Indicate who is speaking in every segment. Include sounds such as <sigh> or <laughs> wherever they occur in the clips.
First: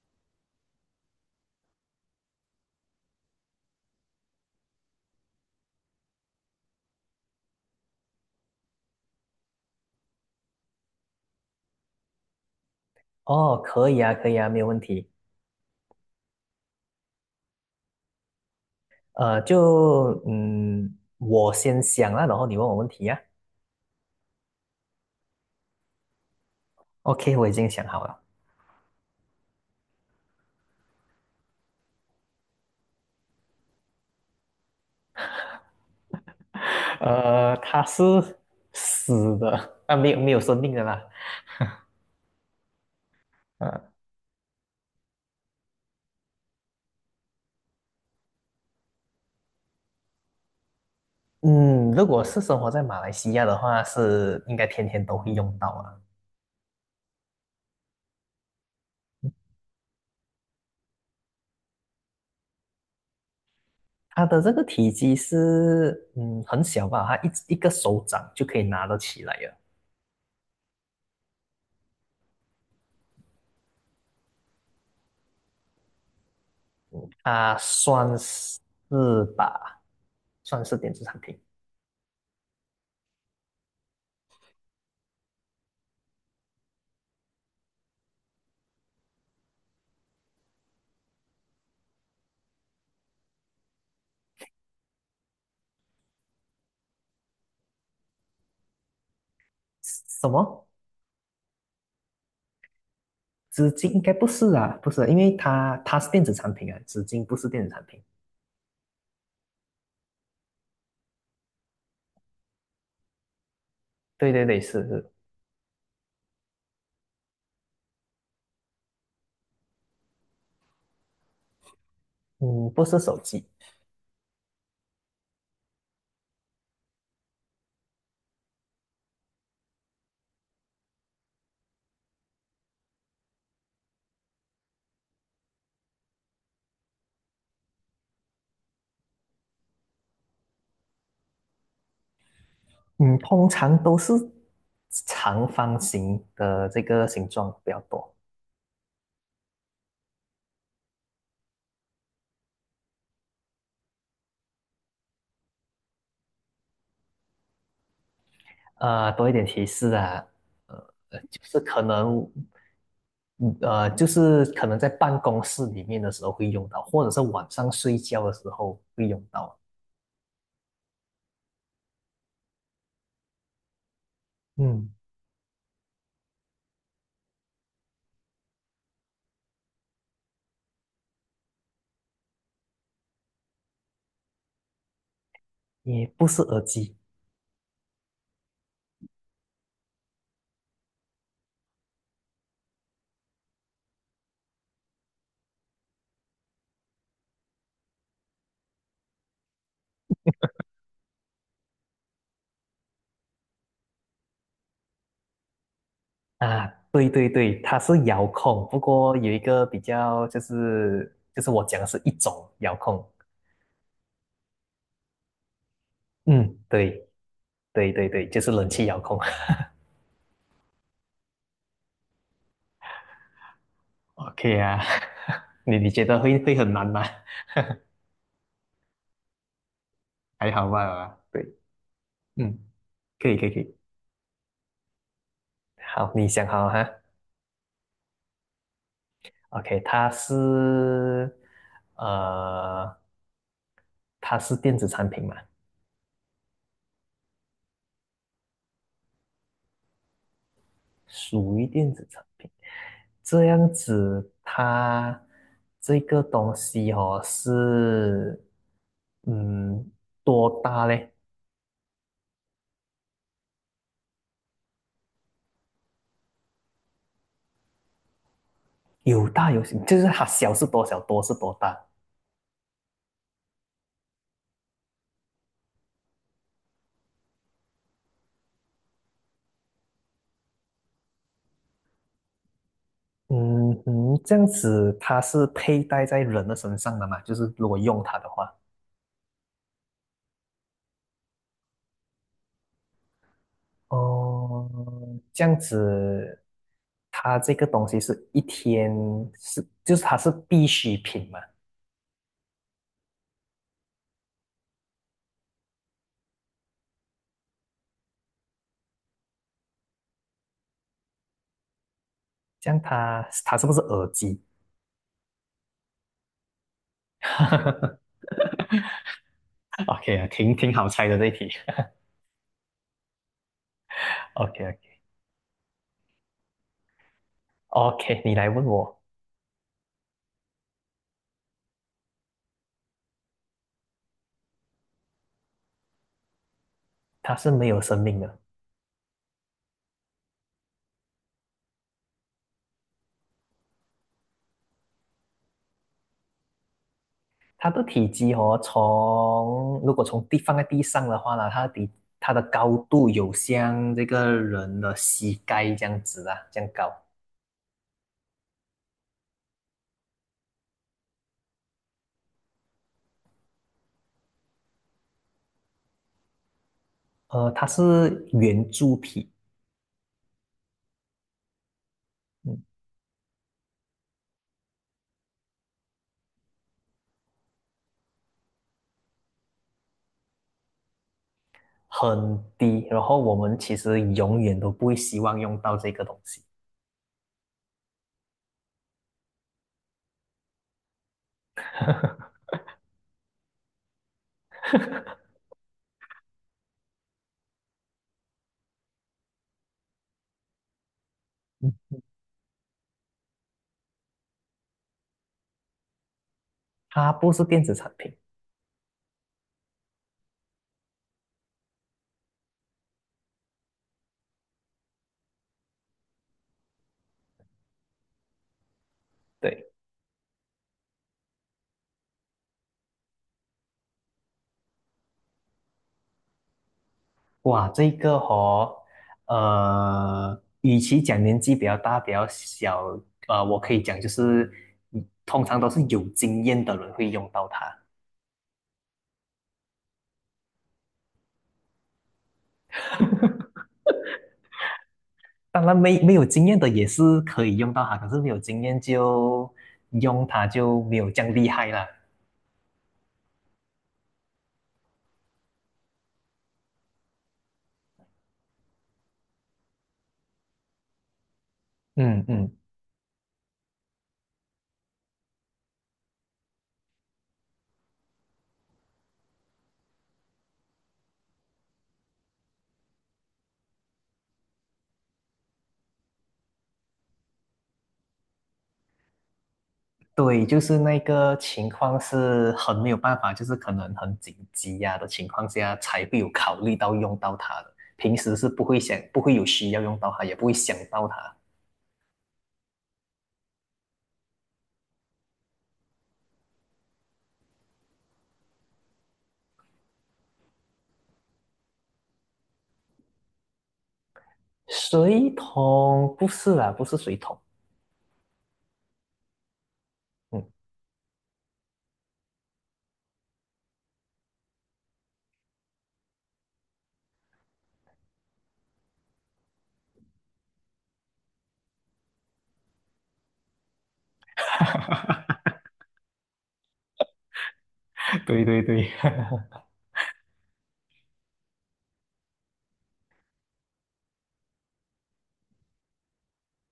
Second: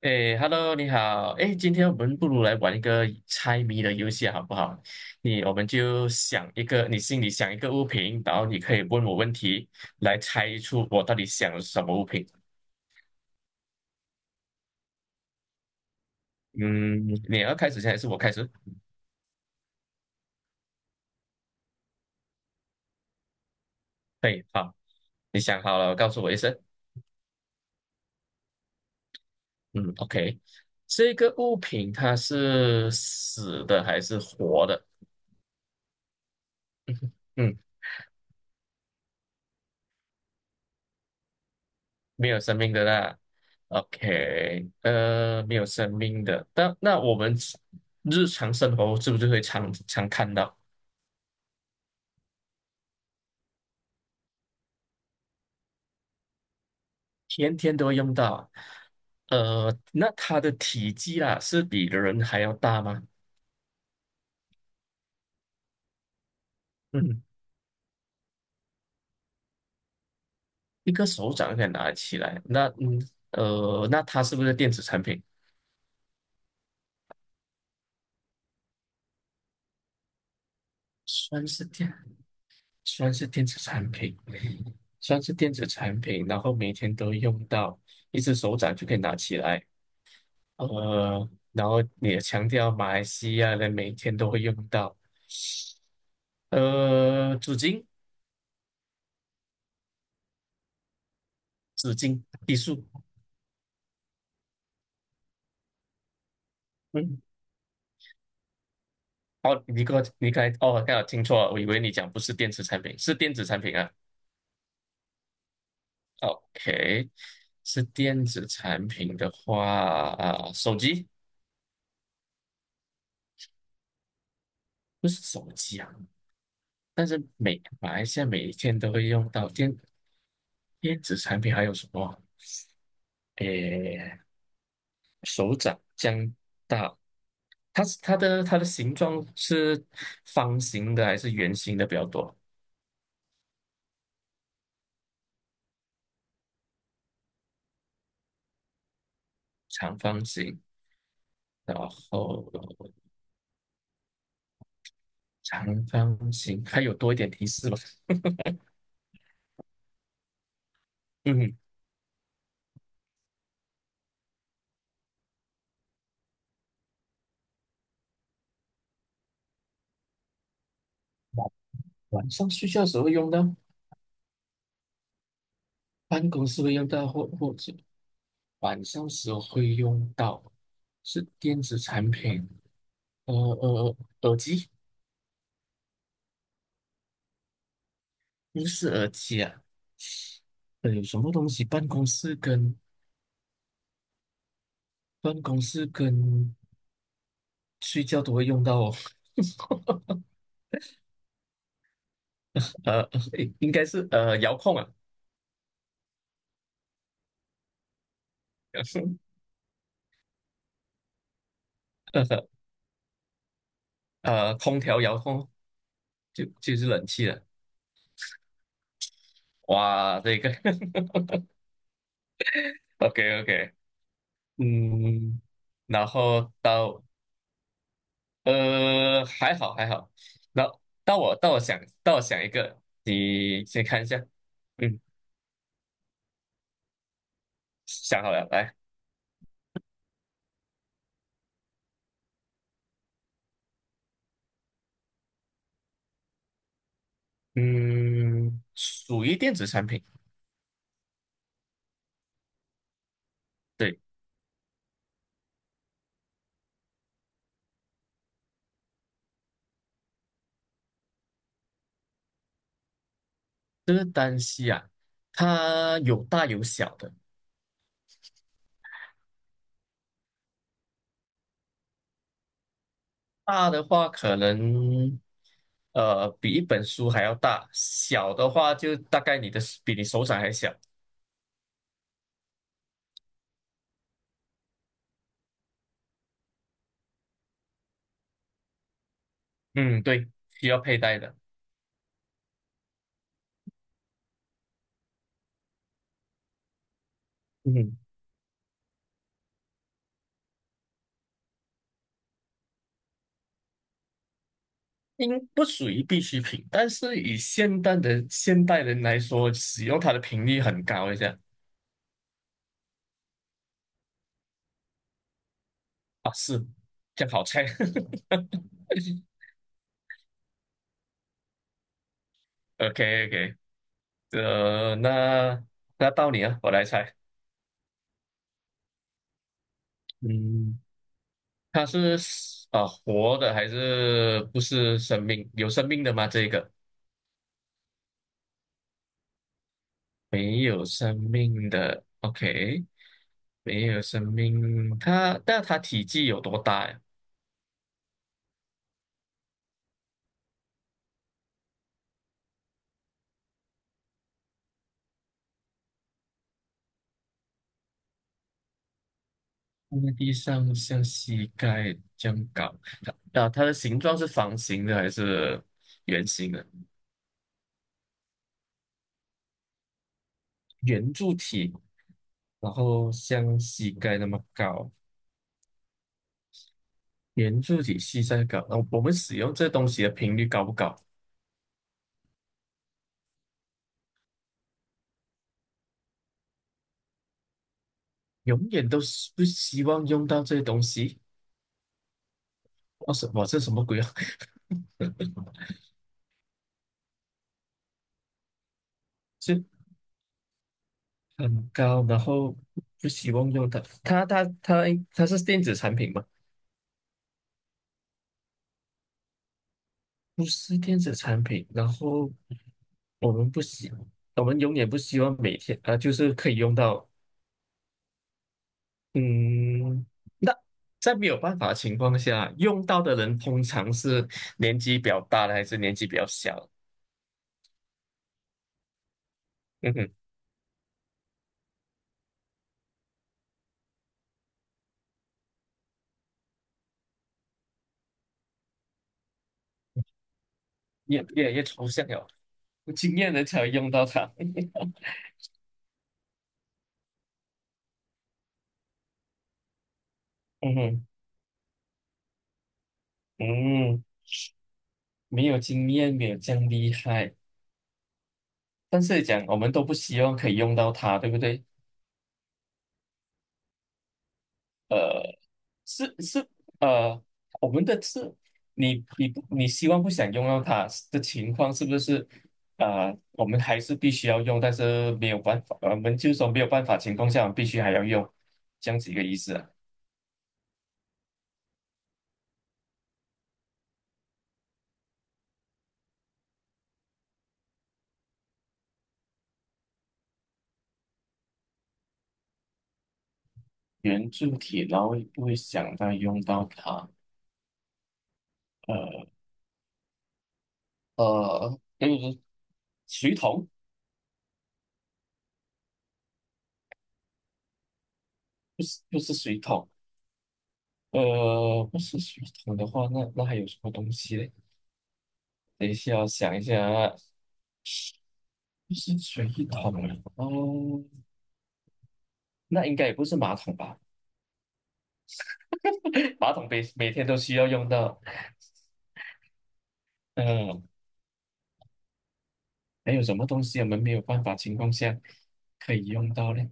Speaker 1: 哎，Hello，你好。哎，今天我们不如来玩一个猜谜的游戏，好不好？我们就想一个，你心里想一个物品，然后你可以问我问题，来猜出我到底想了什么物品。
Speaker 2: 哦，可以啊，可以啊，没有问题。
Speaker 1: 嗯，你要开始先还是我开始？
Speaker 2: 就我先想啊，然后你问我问题呀。
Speaker 1: 对，好，你想好了，告诉我一声。
Speaker 2: OK，我已经想好了。
Speaker 1: 嗯，OK，这个物品它是死的还是活的？嗯嗯
Speaker 2: 它是死的，啊，没有没有生命的啦。
Speaker 1: 没有生命的啦。
Speaker 2: 呃，
Speaker 1: OK，没有生命的，但那我们日常生活是不是会常常看到，
Speaker 2: 嗯，如果是生活在马来西亚的话，是应该天天都会用到啊。
Speaker 1: 天天都会用到啊。那它的体积啦，是比人还要大吗？
Speaker 2: 它的这个体积是很小吧，它
Speaker 1: 嗯，
Speaker 2: 一个手掌就可以拿得起来了。
Speaker 1: 一个手掌可以拿起来。那它是不是电子产品？
Speaker 2: 啊，算是吧，算是电子产品。
Speaker 1: 算是电，算是电子产品，算是电子产品，然后每天都用到，一只手掌就可以拿起来。然后你也强调马来西亚人每天都会用到，纸巾、
Speaker 2: 什么？
Speaker 1: 纸巾、艺术，
Speaker 2: 纸巾应该不是啊，不是啊，因为它是电子产品啊，纸
Speaker 1: 嗯，
Speaker 2: 巾不是电子产品。
Speaker 1: 哦，你给我，你刚才，哦，刚好听错了，我以为你讲不是电子产品，是电子产品啊
Speaker 2: 对对对，是是，
Speaker 1: ，OK，是电子产品的话，啊、手机
Speaker 2: 嗯，不是手机，
Speaker 1: 不是手机啊，但是每马来西亚每一天都会用到电子产品还有什么？诶，手掌、姜大它是它的形状是方形的还是圆形的比较多？
Speaker 2: 嗯，通常都是长方形的这个形状比较多。
Speaker 1: 长方形，然后长方形，还有多一点提示吧。
Speaker 2: 多一点提示啊，呃，就
Speaker 1: 嗯，
Speaker 2: 是可能，嗯呃，就是可能在办公室里面的时候会用到，或者是晚上睡觉的时候会用到。
Speaker 1: 晚晚上睡觉的时候会用到，
Speaker 2: 嗯，
Speaker 1: 办公室会用到，或者晚上时候会用到，是电子产品，呃呃，呃耳机，
Speaker 2: 也不是耳机。
Speaker 1: 不是耳机啊，有什么东西办公室跟睡觉都会用到哦。<laughs> 呃，<laughs> 诶应该是遥控啊，
Speaker 2: 啊，对对对，它是遥控，不过
Speaker 1: <laughs>
Speaker 2: 有一个比较就是我讲的是一种
Speaker 1: 呃
Speaker 2: 遥控，
Speaker 1: 空调遥控就
Speaker 2: 嗯，
Speaker 1: 就是冷
Speaker 2: 对
Speaker 1: 气了。
Speaker 2: 对对对，就是冷气遥控。<laughs>
Speaker 1: 哇，这个 <laughs> OK OK，
Speaker 2: OK 啊，
Speaker 1: 嗯，
Speaker 2: <laughs> 你觉
Speaker 1: 然
Speaker 2: 得会
Speaker 1: 后
Speaker 2: 会很难吗？
Speaker 1: 到还好还好，
Speaker 2: <laughs> 还
Speaker 1: 那
Speaker 2: 好
Speaker 1: 到
Speaker 2: 吧，
Speaker 1: 我
Speaker 2: 对，
Speaker 1: 到我想到我想一
Speaker 2: 嗯，
Speaker 1: 个，
Speaker 2: 可以可以可
Speaker 1: 你
Speaker 2: 以。
Speaker 1: 先看一下，嗯，
Speaker 2: 好，你想好了哈
Speaker 1: 想好了，来，
Speaker 2: ？OK，呃，它是电子产品嘛？
Speaker 1: 嗯，属于电子产品，
Speaker 2: 属于电子产品。这样
Speaker 1: 对，
Speaker 2: 子，它这个东西哦是，嗯，多大嘞？
Speaker 1: 这个单膝啊，它有大有小的，
Speaker 2: 有大有小，就是它小是多小，多是多大。
Speaker 1: 大的话可能。比一本书还要大，小的话就大概你的比你手掌还小。
Speaker 2: 嗯嗯，这样子它是佩戴在人的身上的嘛？就是如果用它的话，
Speaker 1: 嗯，对，需要佩戴的。
Speaker 2: 哦，这样子，它这个东
Speaker 1: 嗯，
Speaker 2: 西是一天是，就是它是必需品嘛？
Speaker 1: 应不属于必需品，但是以现代人来说，使用它的频率很高一下
Speaker 2: 这样它是不是耳机？
Speaker 1: 啊，是这样好猜。
Speaker 2: <laughs>
Speaker 1: <laughs>
Speaker 2: OK，啊，挺好猜的这一题。
Speaker 1: OK OK，
Speaker 2: <laughs>
Speaker 1: 那那到你啊，我来猜，
Speaker 2: OK，OK，OK，你来问我，
Speaker 1: 嗯，它是啊、活的还是不是生命？有生命的吗？这个
Speaker 2: 它是没有生命的，
Speaker 1: 没有生命的。OK，没有生命，它但它体积有多大呀？
Speaker 2: 它的体积哦，如果从地放在地上的话呢，它的高度有像这个人的膝盖这样子啊，这样高。
Speaker 1: 放在地上像膝盖这样高，它啊，它的形状是方形的还是圆形的？
Speaker 2: 它是圆柱体，
Speaker 1: 圆柱体，
Speaker 2: 嗯，
Speaker 1: 然后像膝盖那么高，圆柱体膝盖高。然后我们使用这东西的频率高不高？
Speaker 2: 很低。然后我们其实永远都不会希望用到这个东西，
Speaker 1: 永远都是不希望用到这些东西。哦，什么？这什么鬼啊？
Speaker 2: <laughs>
Speaker 1: <laughs> 是很高，然后不希望用它。它它是电子产品吗？
Speaker 2: 它不是电子产品。
Speaker 1: 不是电子产品，然后我们不希，我们永远不希望每天啊、就是可以用到，
Speaker 2: 对。
Speaker 1: 嗯，那在没有办法的情况下，用到的人通常是年纪比较大的，还是年纪比较小的
Speaker 2: 哇，这个哦，
Speaker 1: 嗯哼，
Speaker 2: 与其讲年纪比较大、比较小，我可以讲就是，通常都是有经验的人会用到它。
Speaker 1: 越来越抽象了，有经验人才会用到它。<laughs>
Speaker 2: 当然没有经验的也是可以用到它，可是没有经验就用它
Speaker 1: 嗯
Speaker 2: 就没
Speaker 1: 哼，
Speaker 2: 有这样厉害啦。
Speaker 1: 嗯，没有经验，没有这样厉害，但是讲我们都不希望可以用到它，对不对？
Speaker 2: 嗯嗯，
Speaker 1: 呃。是是呃，我们的是，你希望不想用到它的情况是不是？我们还是必须要用，但是没有办法，我们就说没有办法情况下，我们必须还要用，这样子一个意思啊。
Speaker 2: 对，就是那个情况是很没有办法，就是可能很紧急呀、的情况下才会有考虑到用到它的，平时是不会想，不会有需要用到它，也不会想到它。
Speaker 1: 圆柱体，然后也不会想到用到它。呃，如说水桶，
Speaker 2: 水桶不是啦，不是水桶。
Speaker 1: 不是不是水桶，
Speaker 2: 嗯，
Speaker 1: 不是水桶的话，那那还有什么东西嘞？等一下，我想一下啊，不是水桶哦，那应该也不是马桶吧？
Speaker 2: <laughs>
Speaker 1: <laughs> 马桶每每天都需要用到。
Speaker 2: 对对对，<laughs>
Speaker 1: 嗯，还有什么东西我们没有办法情况下可以用到呢？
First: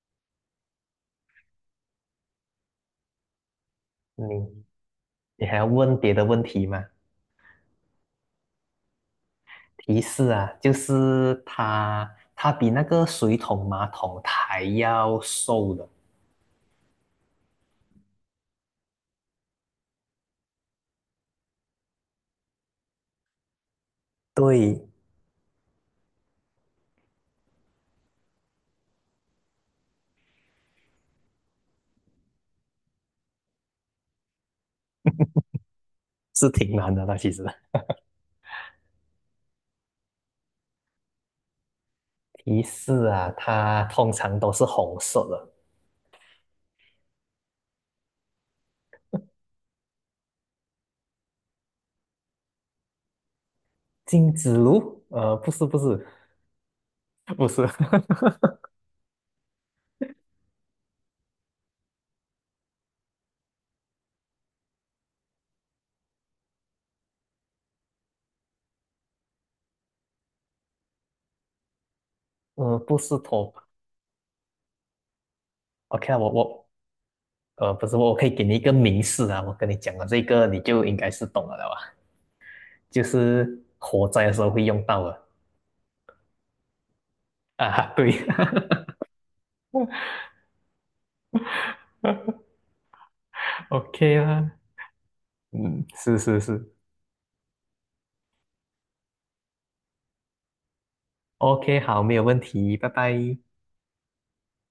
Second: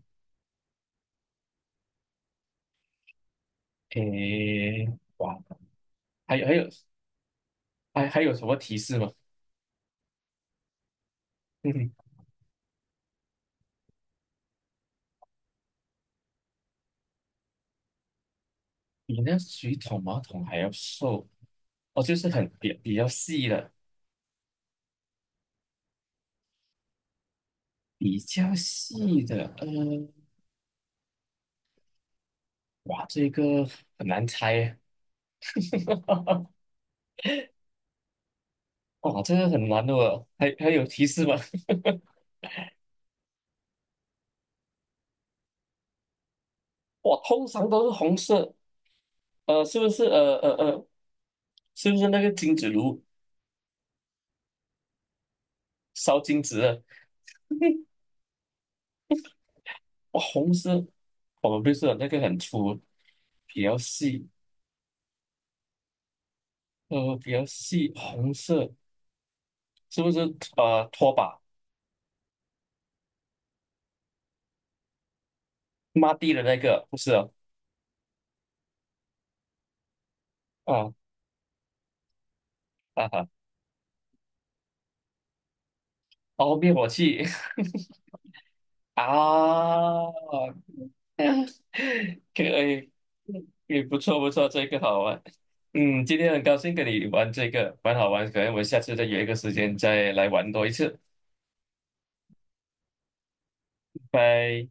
Speaker 2: 你
Speaker 1: 诶，哇，
Speaker 2: 你还要问别的
Speaker 1: 还
Speaker 2: 问
Speaker 1: 有还
Speaker 2: 题
Speaker 1: 有
Speaker 2: 吗？
Speaker 1: 还有什么提示吗？<laughs>
Speaker 2: 提示啊，就是
Speaker 1: 嗯，
Speaker 2: 它比那个水桶马桶还要瘦的。
Speaker 1: 比那水桶、马桶还要瘦哦，就是比比较细的，
Speaker 2: 对，
Speaker 1: 比较细的。嗯，哇，这个很难猜耶。<laughs>
Speaker 2: 是挺难的它其实。
Speaker 1: 哇，这个很难的哦，还还有提示吗？<laughs>
Speaker 2: 提示啊，它通常都是红色的。
Speaker 1: 我通常都是红色，是不是？是不是那个金子炉
Speaker 2: 金子炉？不是不是，
Speaker 1: 烧金子的？
Speaker 2: 不是，
Speaker 1: 哇，红色，我们不是有那个很粗，比较细，比较细，红色是不是？拖把
Speaker 2: <laughs> 不是头。OK
Speaker 1: 抹
Speaker 2: 啊我
Speaker 1: 地的那
Speaker 2: 我
Speaker 1: 个不是哦
Speaker 2: 呃，不是，我可以给你一个明示啊，我跟你讲了这个，你就
Speaker 1: 啊？
Speaker 2: 应该是懂了的吧？
Speaker 1: 啊
Speaker 2: 就
Speaker 1: 啊哈，
Speaker 2: 是火灾的时候会用到的
Speaker 1: 哦，灭火器
Speaker 2: 啊，对
Speaker 1: <laughs> 啊！<laughs> 可
Speaker 2: <laughs>
Speaker 1: 以，也不
Speaker 2: ，OK
Speaker 1: 错不错，
Speaker 2: 啦，
Speaker 1: 这个好玩。
Speaker 2: 嗯，
Speaker 1: 嗯，今
Speaker 2: 是
Speaker 1: 天
Speaker 2: 是
Speaker 1: 很高
Speaker 2: 是
Speaker 1: 兴跟你玩这个，蛮好玩。可能我们下次再约一个时间再来玩多一次。
Speaker 2: ，OK，好，没有问题，拜拜。
Speaker 1: 拜。